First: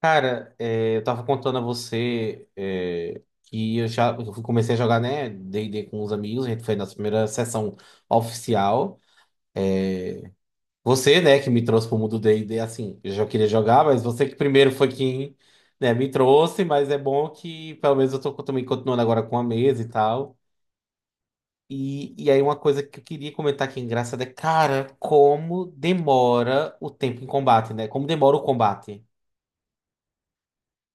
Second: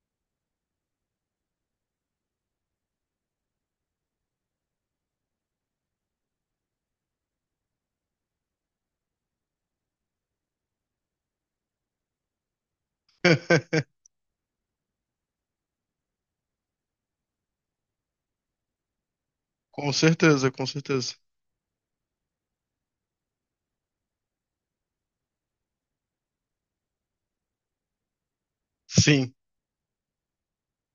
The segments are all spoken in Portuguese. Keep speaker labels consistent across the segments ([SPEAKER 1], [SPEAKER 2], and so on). [SPEAKER 1] Cara, eu tava contando a você que eu já comecei a jogar, né, D&D com os amigos, a gente foi na primeira sessão oficial. Você, né, que me trouxe pro mundo D&D, assim, eu já queria jogar, mas você que primeiro foi quem, né, me trouxe, mas é bom que pelo menos eu tô também continuando agora com a mesa e
[SPEAKER 2] Com
[SPEAKER 1] tal.
[SPEAKER 2] certeza, com certeza.
[SPEAKER 1] E aí uma coisa que eu queria comentar aqui é engraçada cara, como demora o tempo em combate, né? Como demora o combate.
[SPEAKER 2] Sim,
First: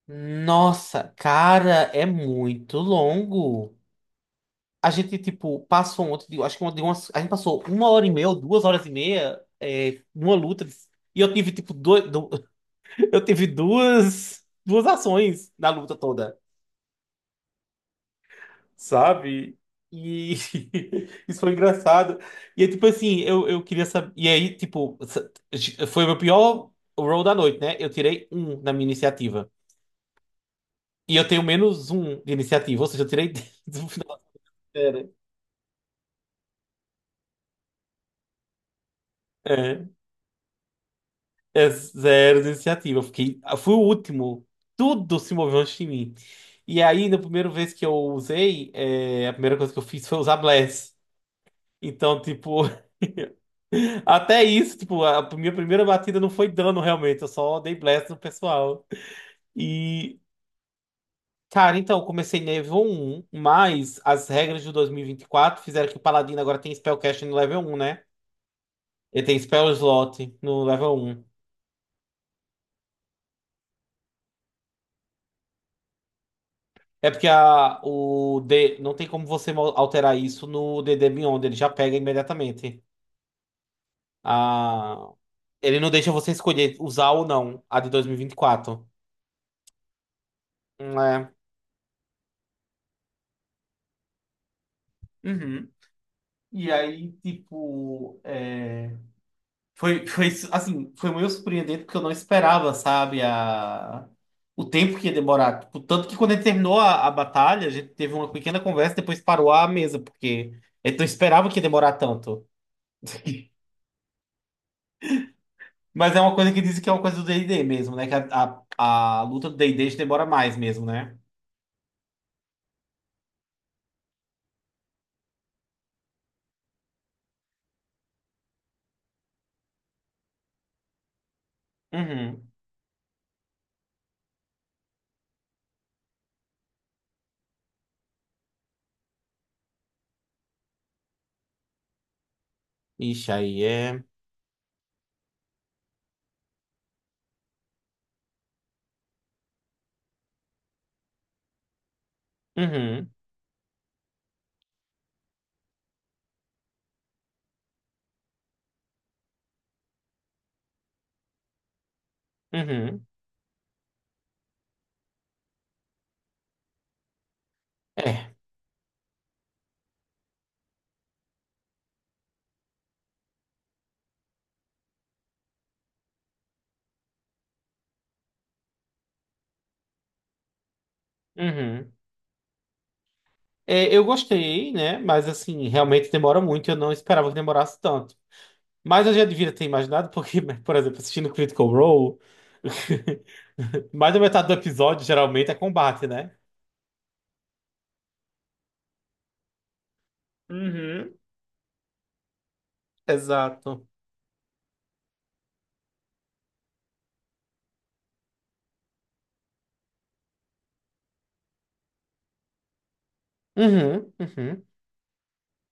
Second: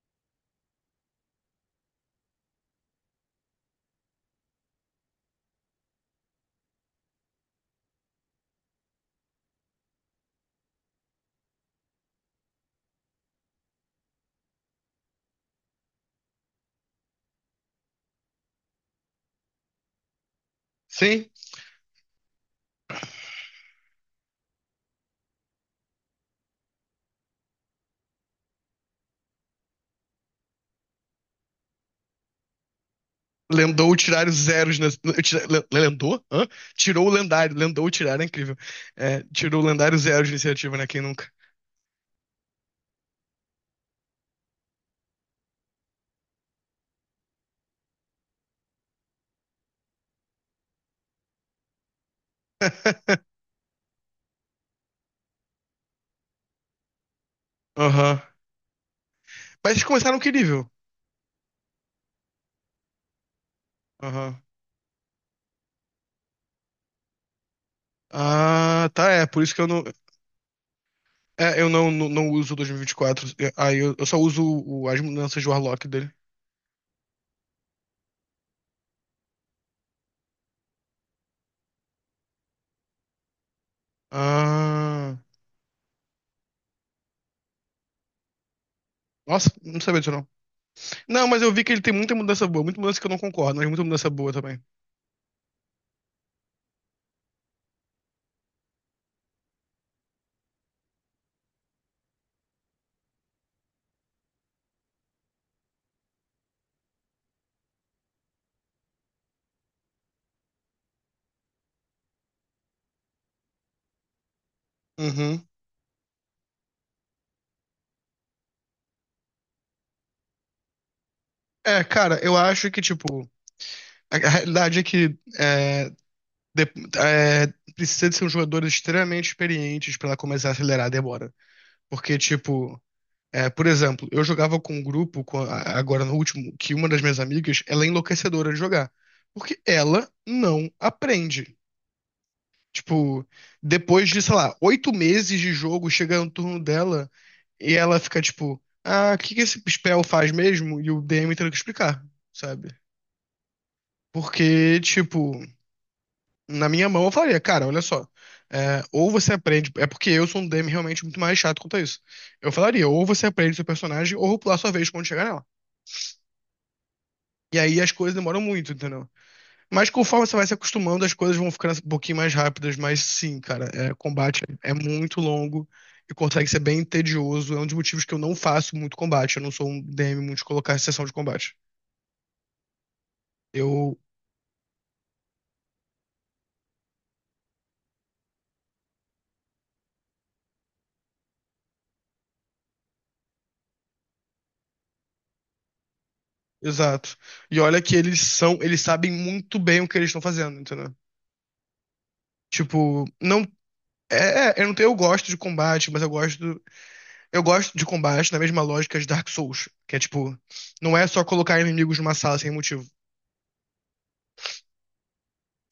[SPEAKER 1] Nossa, cara, é muito longo. A gente, tipo, passou ontem, acho que a gente passou uma hora e meia ou duas horas e meia numa luta. E eu tive, tipo, eu tive duas ações na luta toda, sabe? E
[SPEAKER 2] sim.
[SPEAKER 1] isso foi engraçado. E é tipo assim, eu queria saber. E aí, tipo, foi o meu pior roll da noite, né? Eu tirei um na minha iniciativa. E eu tenho menos um de iniciativa, ou seja, eu tirei do
[SPEAKER 2] Lendou
[SPEAKER 1] final.
[SPEAKER 2] tirar os zeros. Lendou? Hã? Tirou o lendário. Lendou tirar, é incrível. É, tirou o
[SPEAKER 1] É,
[SPEAKER 2] lendário zero de iniciativa, né? Quem nunca?
[SPEAKER 1] é zero iniciativa. Eu fui o último. Tudo se moveu antes de mim. E aí, na primeira vez que eu usei, a primeira coisa que eu fiz foi usar Bless. Então, tipo, até isso, tipo, a minha primeira batida não foi dano realmente, eu só dei Bless no
[SPEAKER 2] Aham.
[SPEAKER 1] pessoal.
[SPEAKER 2] Mas vocês começaram
[SPEAKER 1] E,
[SPEAKER 2] que nível?
[SPEAKER 1] cara, então, eu comecei nível um. Mas as
[SPEAKER 2] Aham.
[SPEAKER 1] regras de 2024 fizeram que o Paladino agora tem Spellcasting no level um, né?
[SPEAKER 2] Ah, tá, é.
[SPEAKER 1] Ele tem
[SPEAKER 2] Por isso que eu
[SPEAKER 1] Spell
[SPEAKER 2] não.
[SPEAKER 1] Slot no level um.
[SPEAKER 2] É, eu não uso o 2024. É, aí eu só uso as mudanças de Warlock dele.
[SPEAKER 1] É porque não tem como você alterar isso no DD Beyond, ele já pega imediatamente. A,
[SPEAKER 2] Ah.
[SPEAKER 1] ele não deixa você escolher usar ou não a de 2024.
[SPEAKER 2] Nossa, não sabia disso não. Não,
[SPEAKER 1] É.
[SPEAKER 2] mas eu vi que ele tem muita mudança boa. Muita mudança que eu não concordo, mas muita mudança boa também.
[SPEAKER 1] Uhum. E aí, tipo, foi, assim, foi meio surpreendente porque eu não esperava, sabe, o tempo que ia demorar. Tipo, tanto que quando a gente terminou a batalha, a gente teve uma pequena conversa e depois parou a mesa, porque a gente não esperava que ia demorar tanto.
[SPEAKER 2] Uhum.
[SPEAKER 1] Mas é uma coisa que dizem que é uma coisa do D&D mesmo, né? Que a luta do D&D já demora mais mesmo, né?
[SPEAKER 2] É, cara, eu acho que, tipo, a realidade é que de- é, precisa de ser um jogador extremamente experiente pra ela começar a acelerar a demora. Porque,
[SPEAKER 1] Uhum.
[SPEAKER 2] tipo, é, por exemplo, eu jogava com um grupo, agora no último, que uma das minhas amigas, ela é enlouquecedora de jogar. Porque ela não aprende. Tipo,
[SPEAKER 1] Ixi, aí é...
[SPEAKER 2] depois de, sei lá, oito meses de jogo, chega no turno dela e ela fica tipo, ah, o que que esse spell faz mesmo? E o DM tendo que explicar, sabe?
[SPEAKER 1] Uhum,
[SPEAKER 2] Porque, tipo, na minha mão eu falaria, cara, olha só, é, ou você aprende, é porque eu sou um DM realmente muito mais chato quanto a isso. Eu falaria, ou
[SPEAKER 1] uhum.
[SPEAKER 2] você aprende seu personagem, ou eu vou pular sua vez quando chegar nela. E aí as coisas
[SPEAKER 1] É,
[SPEAKER 2] demoram muito, entendeu? Mas conforme você vai se acostumando, as coisas vão ficando um pouquinho mais rápidas. Mas sim, cara, é, combate é muito longo e consegue ser bem tedioso. É um dos motivos que eu não faço muito combate. Eu não sou um DM muito de colocar em sessão de combate.
[SPEAKER 1] uhum. É,
[SPEAKER 2] Eu.
[SPEAKER 1] eu gostei, né? Mas, assim, realmente demora muito. Eu não esperava que demorasse tanto. Mas eu já devia ter imaginado, porque, por exemplo, assistindo Critical Role, mais da metade do episódio geralmente é combate, né?
[SPEAKER 2] Exato. E olha que eles são. Eles sabem muito bem o que eles estão fazendo, entendeu?
[SPEAKER 1] Uhum,
[SPEAKER 2] Tipo, não.
[SPEAKER 1] exato.
[SPEAKER 2] Eu não tenho, eu gosto de combate, mas eu gosto. Eu gosto de combate na mesma lógica de Dark Souls, que é tipo, não é só colocar inimigos numa sala sem motivo.
[SPEAKER 1] Uhum, uhum.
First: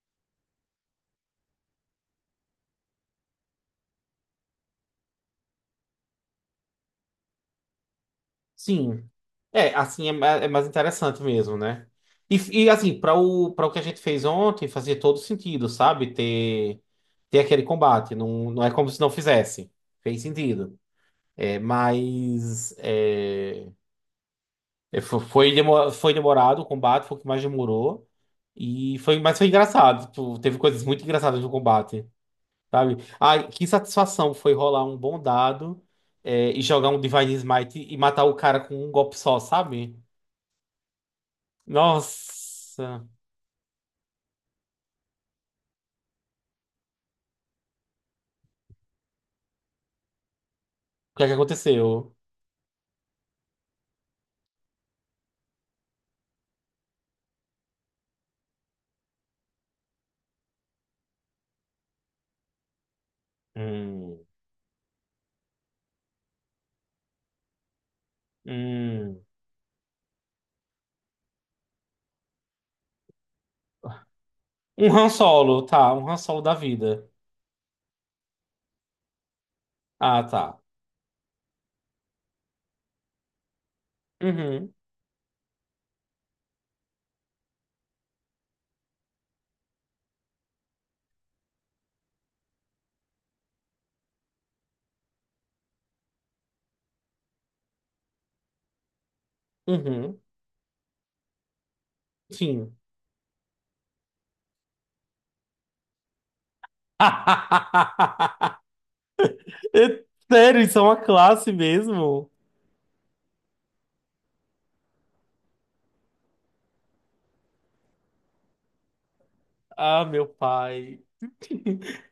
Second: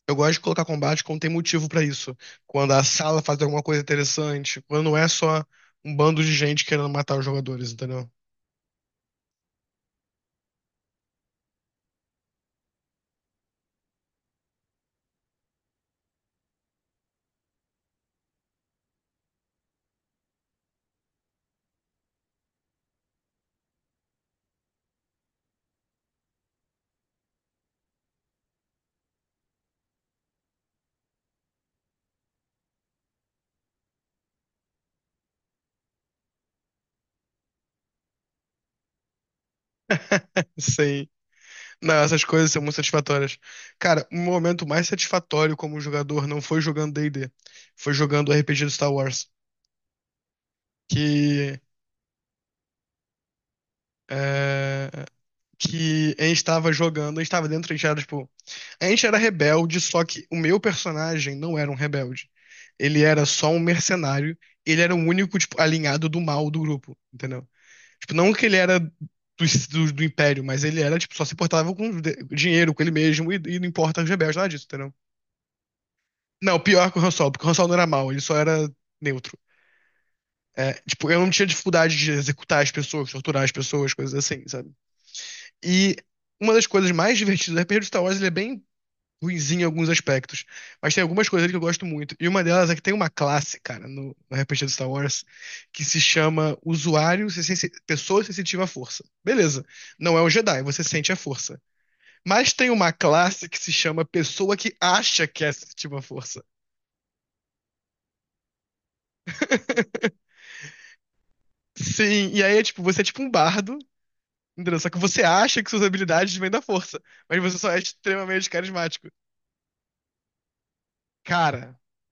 [SPEAKER 2] Eu gosto de colocar combate quando tem motivo pra isso. Quando a sala faz alguma coisa interessante, quando não é só um bando de gente querendo matar os jogadores, entendeu?
[SPEAKER 1] Sim. É, assim é, é mais interessante mesmo, né? E, e, assim, para o que a gente fez ontem, fazia todo sentido, sabe? Ter aquele combate. Não, não é como se não fizesse. Fez sentido. É, mas foi demorado o combate, foi o que mais demorou. E foi, mas foi engraçado. Tipo, teve coisas muito engraçadas no combate, sabe? Ai, que satisfação foi rolar um bom dado e jogar um Divine Smite e matar o cara com um golpe só, sabe?
[SPEAKER 2] Sei. Não, essas coisas são muito
[SPEAKER 1] Nossa, o
[SPEAKER 2] satisfatórias. Cara, o meu momento mais satisfatório como jogador não foi jogando D&D, foi jogando RPG do Star Wars,
[SPEAKER 1] que é que
[SPEAKER 2] que
[SPEAKER 1] aconteceu?
[SPEAKER 2] é, que a gente tava jogando, a gente tava dentro, a gente era, tipo, a gente era rebelde, só que o meu personagem não era um rebelde. Ele era só um
[SPEAKER 1] Hum,
[SPEAKER 2] mercenário, ele era o único, tipo, alinhado do mal do grupo, entendeu? Tipo, não que ele era do,
[SPEAKER 1] hum.
[SPEAKER 2] do, do império, mas ele era, tipo, só se portava com dinheiro, com ele mesmo, e, não importa os rebeldes, nada disso,
[SPEAKER 1] Um
[SPEAKER 2] entendeu?
[SPEAKER 1] Han Solo, tá, um Han Solo da
[SPEAKER 2] Não, pior que o
[SPEAKER 1] vida.
[SPEAKER 2] Han Solo, porque o Han Solo não era mal, ele só era neutro.
[SPEAKER 1] Ah, tá.
[SPEAKER 2] É, tipo, eu não tinha dificuldade de executar as pessoas, torturar as pessoas, coisas assim, sabe?
[SPEAKER 1] Uhum,
[SPEAKER 2] E uma das coisas mais divertidas do RPG de Star Wars, ele é bem ruinzinho em alguns aspectos. Mas tem algumas coisas ali que eu gosto muito. E uma delas é que tem uma classe, cara, no, RPG do Star Wars, que se chama Usuário, Pessoa Sensitiva à Força. Beleza. Não
[SPEAKER 1] uhum,
[SPEAKER 2] é um Jedi, você sente a força. Mas tem
[SPEAKER 1] sim.
[SPEAKER 2] uma classe que se chama Pessoa que acha que é sensitiva à força.
[SPEAKER 1] É, sério, isso é uma classe
[SPEAKER 2] Sim,
[SPEAKER 1] mesmo?
[SPEAKER 2] e aí é tipo, você é tipo um bardo, entendeu? Só que você acha que suas habilidades vêm da força, mas você só é extremamente carismático.
[SPEAKER 1] Ah, meu pai.
[SPEAKER 2] Cara,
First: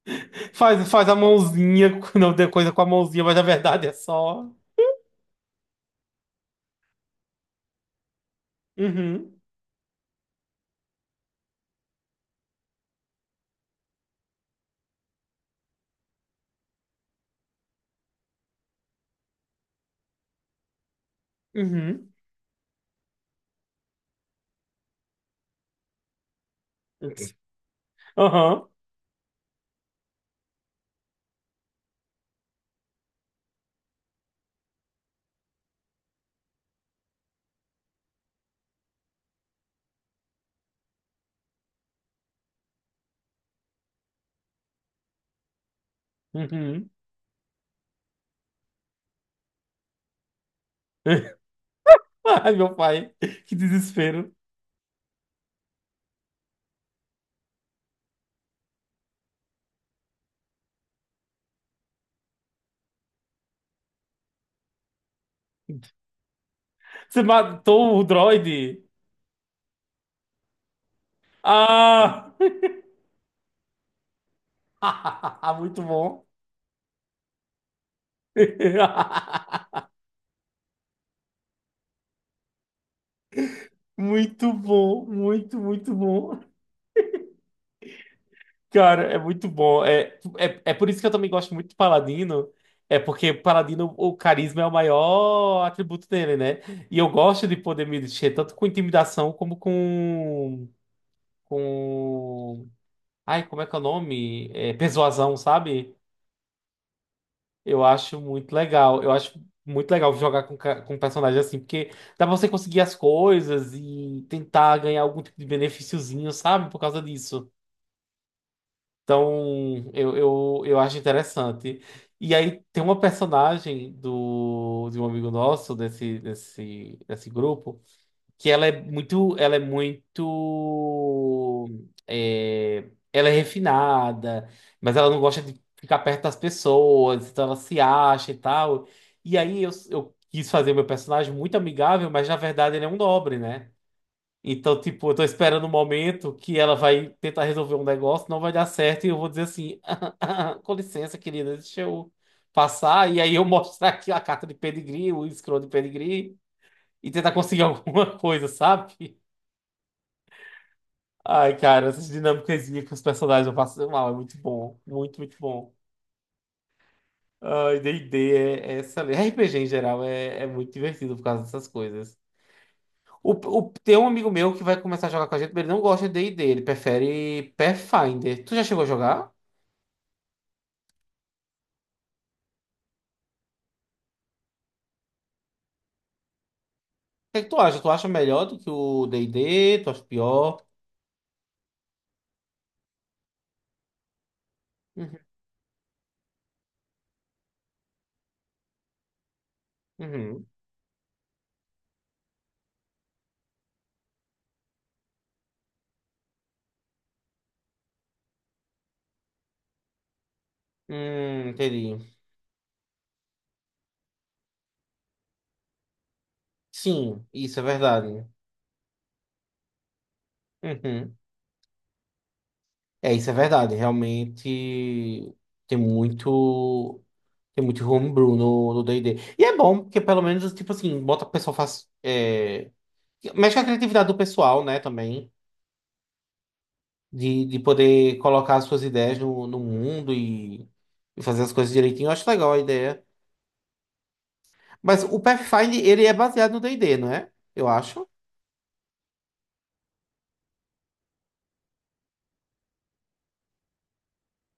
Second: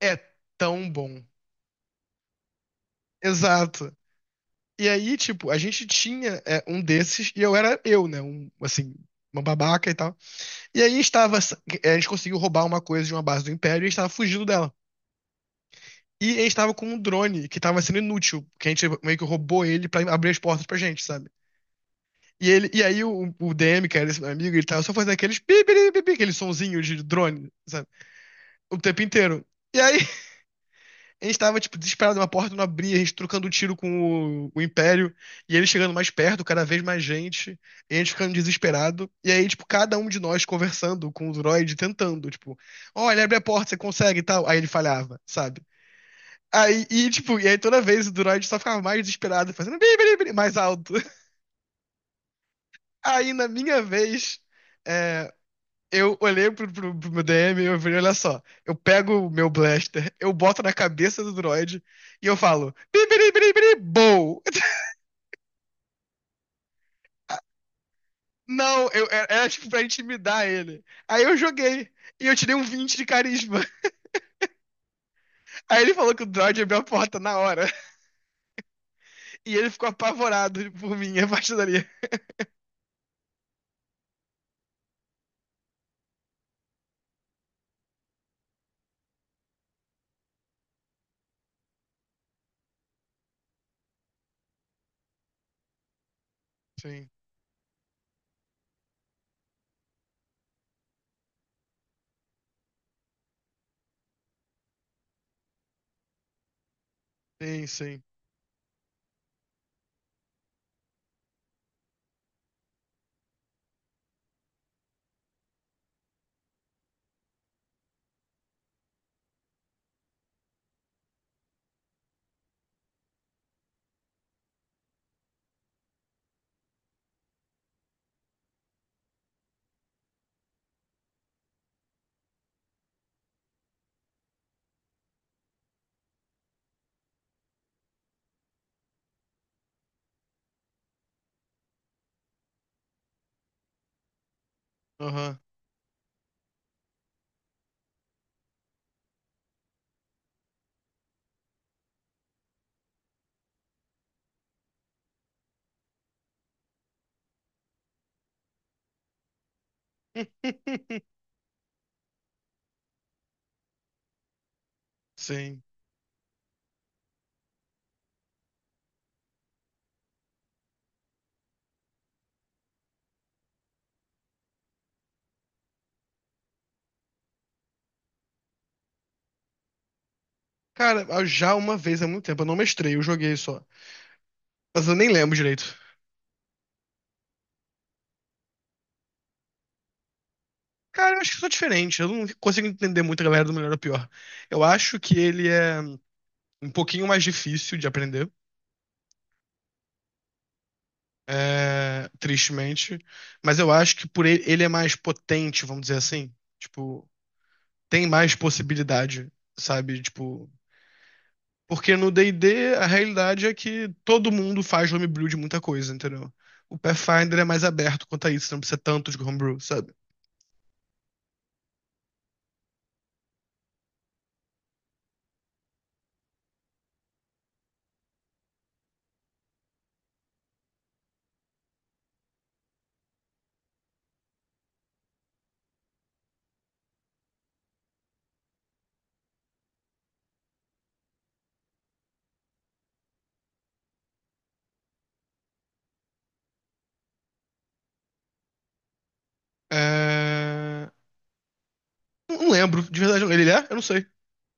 [SPEAKER 2] é tão
[SPEAKER 1] Faz, faz a
[SPEAKER 2] bom.
[SPEAKER 1] mãozinha, não tem coisa com a mãozinha, mas na verdade é
[SPEAKER 2] Exato.
[SPEAKER 1] só.
[SPEAKER 2] E aí, tipo, a gente tinha é, um desses e eu era eu, né? Um, assim,
[SPEAKER 1] Uhum,
[SPEAKER 2] uma babaca e tal. E aí estava, a gente conseguiu roubar uma coisa de uma base do Império e a gente estava fugindo dela. E a gente estava com um drone que estava sendo inútil, que a gente meio que roubou ele pra abrir as portas pra gente, sabe?
[SPEAKER 1] uhum,
[SPEAKER 2] E aí o DM, que era esse meu amigo, ele tava só fazendo aqueles pi, pi, pi, pi, aquele sonzinho de drone, sabe?
[SPEAKER 1] aham,
[SPEAKER 2] O tempo inteiro. E aí a gente tava, tipo, desesperado, uma porta não abria, a gente trocando tiro com o Império, e ele chegando mais perto, cada vez mais gente, e a gente ficando desesperado. E aí, tipo, cada um de nós conversando com o droid, tentando, tipo, olha, abre a porta, você consegue e tal. Aí ele falhava, sabe? Aí,
[SPEAKER 1] uhum.
[SPEAKER 2] e, tipo, e aí toda vez o droid só ficava mais desesperado, fazendo bim, bim, bim, mais alto.
[SPEAKER 1] Ai, meu pai,
[SPEAKER 2] Aí, na
[SPEAKER 1] que
[SPEAKER 2] minha
[SPEAKER 1] desespero.
[SPEAKER 2] vez, é, eu olhei pro meu DM e eu falei, olha só, eu pego o meu blaster, eu boto na cabeça do droid e eu falo, bibiribiribiri.
[SPEAKER 1] Você matou o droide?
[SPEAKER 2] Não, era tipo pra intimidar ele. Aí eu joguei e
[SPEAKER 1] Ah!
[SPEAKER 2] eu tirei um 20 de carisma. Aí
[SPEAKER 1] Muito
[SPEAKER 2] ele falou que
[SPEAKER 1] bom.
[SPEAKER 2] o droid abriu a porta na hora e ele ficou apavorado por mim a partir dali.
[SPEAKER 1] Muito bom, muito, muito bom. Cara, é muito bom. É por isso que eu também gosto muito de Paladino. É porque Paladino, o carisma é o maior atributo dele, né? E
[SPEAKER 2] Sim,
[SPEAKER 1] eu gosto de poder me mexer tanto com intimidação como com. Com. Ai, como é que é o nome? É, persuasão, sabe?
[SPEAKER 2] sim,
[SPEAKER 1] Eu
[SPEAKER 2] sim.
[SPEAKER 1] acho muito legal. Eu acho muito legal jogar com personagem assim, porque dá pra você conseguir as coisas e tentar ganhar algum tipo de benefíciozinho, sabe? Por causa disso. Então, eu acho interessante. E aí tem uma personagem de um amigo nosso, desse grupo, que ela é refinada, mas ela não gosta de ficar perto das pessoas, então ela se acha e tal. E aí eu quis fazer meu personagem muito amigável, mas na verdade ele é um nobre, né? Então, tipo, eu tô
[SPEAKER 2] Aham.
[SPEAKER 1] esperando o momento que ela vai tentar resolver um negócio, não vai dar certo, e eu vou dizer assim, com licença, querida, deixa eu passar, e aí eu mostrar aqui a carta de pedigree, o escroto de pedigree, e tentar conseguir alguma coisa, sabe? Ai, cara, essas dinâmicas com os personagens eu passo mal, é muito bom. Muito, muito
[SPEAKER 2] Sim.
[SPEAKER 1] bom. Ai, D&D é excelente. RPG em geral é muito divertido por causa dessas coisas. Tem um amigo meu que vai começar a jogar com a gente, mas ele não gosta de D&D, ele prefere Pathfinder. Tu já chegou a jogar? O
[SPEAKER 2] Cara, já uma vez há muito tempo, eu não mestrei, eu joguei só. Mas eu nem lembro direito.
[SPEAKER 1] que é que tu acha? Tu acha melhor do que o D&D? Tu acha pior?
[SPEAKER 2] Cara, eu acho que eu sou diferente. Eu não consigo entender muito a galera do melhor ou pior. Eu acho que
[SPEAKER 1] Uhum,
[SPEAKER 2] ele é um pouquinho mais difícil de aprender,
[SPEAKER 1] uhum.
[SPEAKER 2] é, tristemente. Mas eu acho que por ele, ele é mais potente, vamos dizer assim. Tipo, tem mais possibilidade, sabe? Tipo, porque
[SPEAKER 1] Entendi.
[SPEAKER 2] no D&D a realidade é que todo mundo faz homebrew de muita coisa, entendeu? O
[SPEAKER 1] Sim,
[SPEAKER 2] Pathfinder é
[SPEAKER 1] isso é
[SPEAKER 2] mais aberto quanto
[SPEAKER 1] verdade.
[SPEAKER 2] a isso, não precisa tanto de homebrew, sabe?
[SPEAKER 1] Uhum. É, isso é verdade. Realmente tem muito. Tem muito homebrew no D&D. E D. E é bom, porque pelo menos, tipo assim, bota o pessoal faz. Mexe com a criatividade do pessoal, né, também. De poder colocar as suas ideias no mundo e fazer as coisas direitinho. Eu acho legal a ideia. Mas o Pathfinder, ele é baseado no D&D, não é? Eu acho.
[SPEAKER 2] É, não não lembro, de verdade. Ele é? Eu não sei.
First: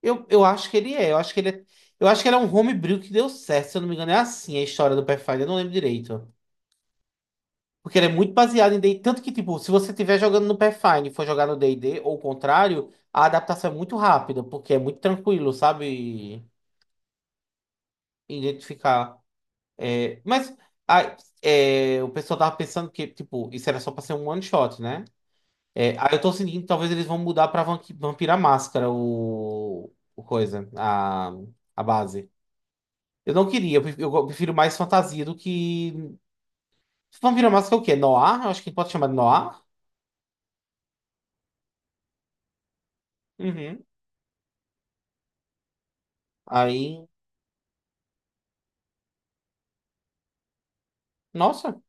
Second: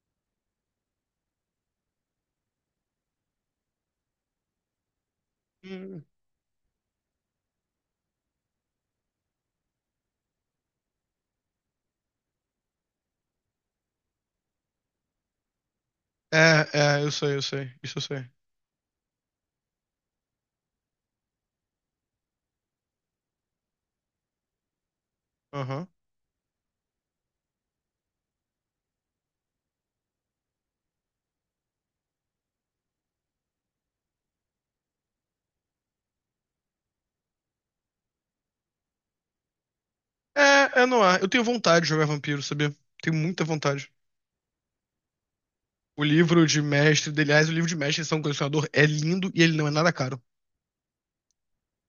[SPEAKER 1] Eu acho que ele é. Eu acho que ele é. Eu acho que ele é um homebrew que deu certo, se eu não me engano. É assim a história do Pathfinder, eu não lembro
[SPEAKER 2] Hum.
[SPEAKER 1] direito. Porque ele é muito baseado em D&D. Tanto que, tipo, se você estiver jogando no Pathfinder e for jogar no D&D, ou o contrário, a adaptação é muito rápida, porque é muito tranquilo, sabe?
[SPEAKER 2] Eu sei, eu sei. Isso eu sei.
[SPEAKER 1] Identificar. É, mas a- o pessoal tava pensando que, tipo, isso era só pra ser um one shot, né?
[SPEAKER 2] Aham.
[SPEAKER 1] É, aí eu tô sentindo que talvez eles vão mudar pra Vampira Máscara o coisa, a base. Eu não queria, eu prefiro mais fantasia do que... Vampira Máscara é o quê? Noir? Eu acho que pode chamar de Noir.
[SPEAKER 2] É, é no ar. Eu tenho vontade de jogar vampiro, sabia? Tenho muita
[SPEAKER 1] Uhum.
[SPEAKER 2] vontade. O livro de
[SPEAKER 1] Aí
[SPEAKER 2] mestre, aliás, o livro de mestre de São um Colecionador é lindo e ele não é nada caro.
[SPEAKER 1] Nossa,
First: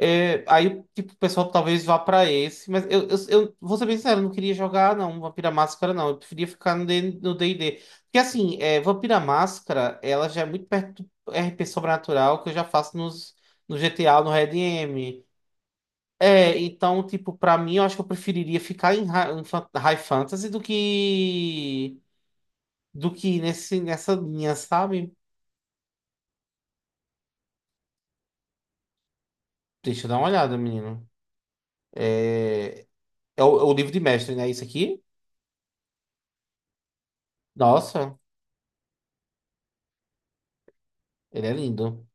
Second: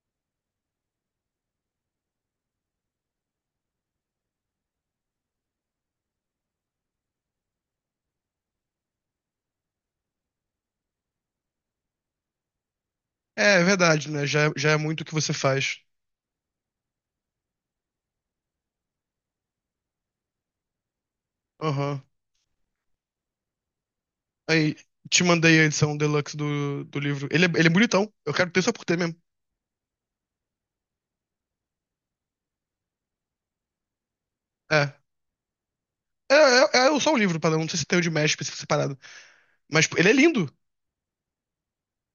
[SPEAKER 1] aí tipo, o pessoal talvez vá pra esse, mas eu vou ser bem sincero, eu não queria jogar não, Vampira Máscara não, eu preferia ficar no D e D. Porque assim, Vampira Máscara, ela já é muito perto do RP Sobrenatural que eu já faço nos,
[SPEAKER 2] É, é
[SPEAKER 1] no
[SPEAKER 2] verdade,
[SPEAKER 1] GTA,
[SPEAKER 2] né?
[SPEAKER 1] no
[SPEAKER 2] Já,
[SPEAKER 1] Red
[SPEAKER 2] já é muito o que
[SPEAKER 1] M.
[SPEAKER 2] você faz.
[SPEAKER 1] É, então, tipo, pra mim, eu acho que eu preferiria ficar em High Fantasy do que
[SPEAKER 2] Aham.
[SPEAKER 1] do que nessa linha,
[SPEAKER 2] Aí,
[SPEAKER 1] sabe?
[SPEAKER 2] te mandei a edição deluxe do livro. Ele é bonitão. Eu quero ter só por ter mesmo.
[SPEAKER 1] Deixa eu dar uma olhada, menino. É, é o livro de mestre, né? Isso
[SPEAKER 2] É.
[SPEAKER 1] aqui?
[SPEAKER 2] É, é só o livro, padrão. Não sei se tem o de
[SPEAKER 1] Nossa.
[SPEAKER 2] mestre específico separado. Mas pô, ele é lindo.
[SPEAKER 1] Ele é lindo.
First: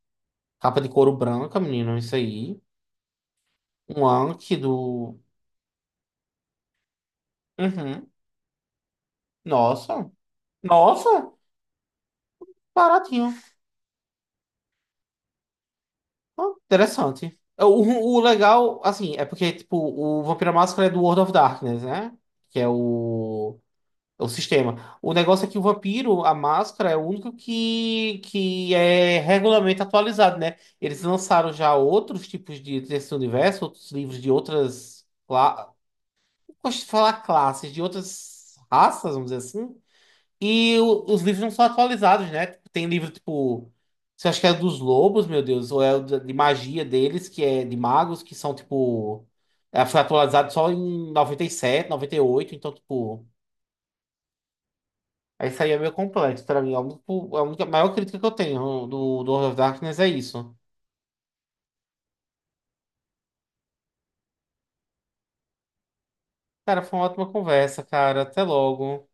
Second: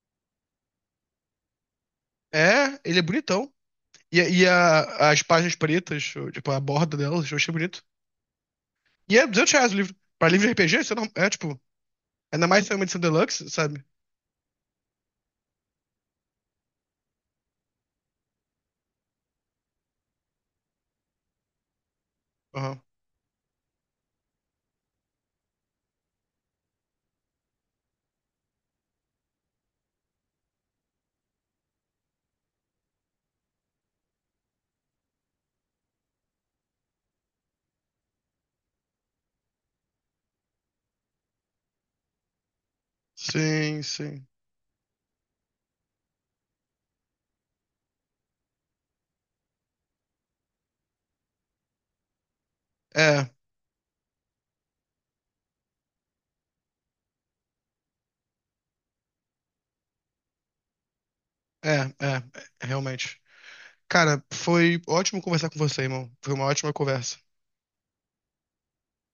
[SPEAKER 1] Capa de couro branca, menino, isso aí.
[SPEAKER 2] É, ele é bonitão.
[SPEAKER 1] Um
[SPEAKER 2] E,
[SPEAKER 1] Anki do.
[SPEAKER 2] as páginas pretas, tipo, a borda delas, eu achei bonito.
[SPEAKER 1] Uhum.
[SPEAKER 2] E é R$ 200 o livro.
[SPEAKER 1] Nossa.
[SPEAKER 2] Pra livro de RPG, isso é, é,
[SPEAKER 1] Nossa.
[SPEAKER 2] tipo. Ainda mais se é uma edição
[SPEAKER 1] Baratinho.
[SPEAKER 2] deluxe, sabe?
[SPEAKER 1] Ah, interessante. O legal, assim, é porque, tipo, o Vampira Máscara é do World of Darkness, né? Que é
[SPEAKER 2] Aham.
[SPEAKER 1] o. É o sistema. O negócio é que o vampiro, a máscara, é o único que é regularmente atualizado, né? Eles lançaram já outros tipos de desse universo, outros livros de gosto de falar classes de outras raças, vamos dizer assim. Os livros não são atualizados, né? Tipo, tem livro tipo.
[SPEAKER 2] Sim, sim.
[SPEAKER 1] Você acha que é dos lobos, meu Deus? Ou é o de magia deles, que é de magos, que são tipo. Foi atualizado só em 97, 98, então, tipo.
[SPEAKER 2] É,
[SPEAKER 1] Aí Isso aí é meio complexo pra mim. A única, maior crítica que eu tenho do World of Darkness é isso.
[SPEAKER 2] é, é, é, realmente. Cara, foi ótimo conversar com você, irmão. Foi uma ótima
[SPEAKER 1] Cara, foi uma
[SPEAKER 2] conversa.
[SPEAKER 1] ótima conversa, cara. Até logo.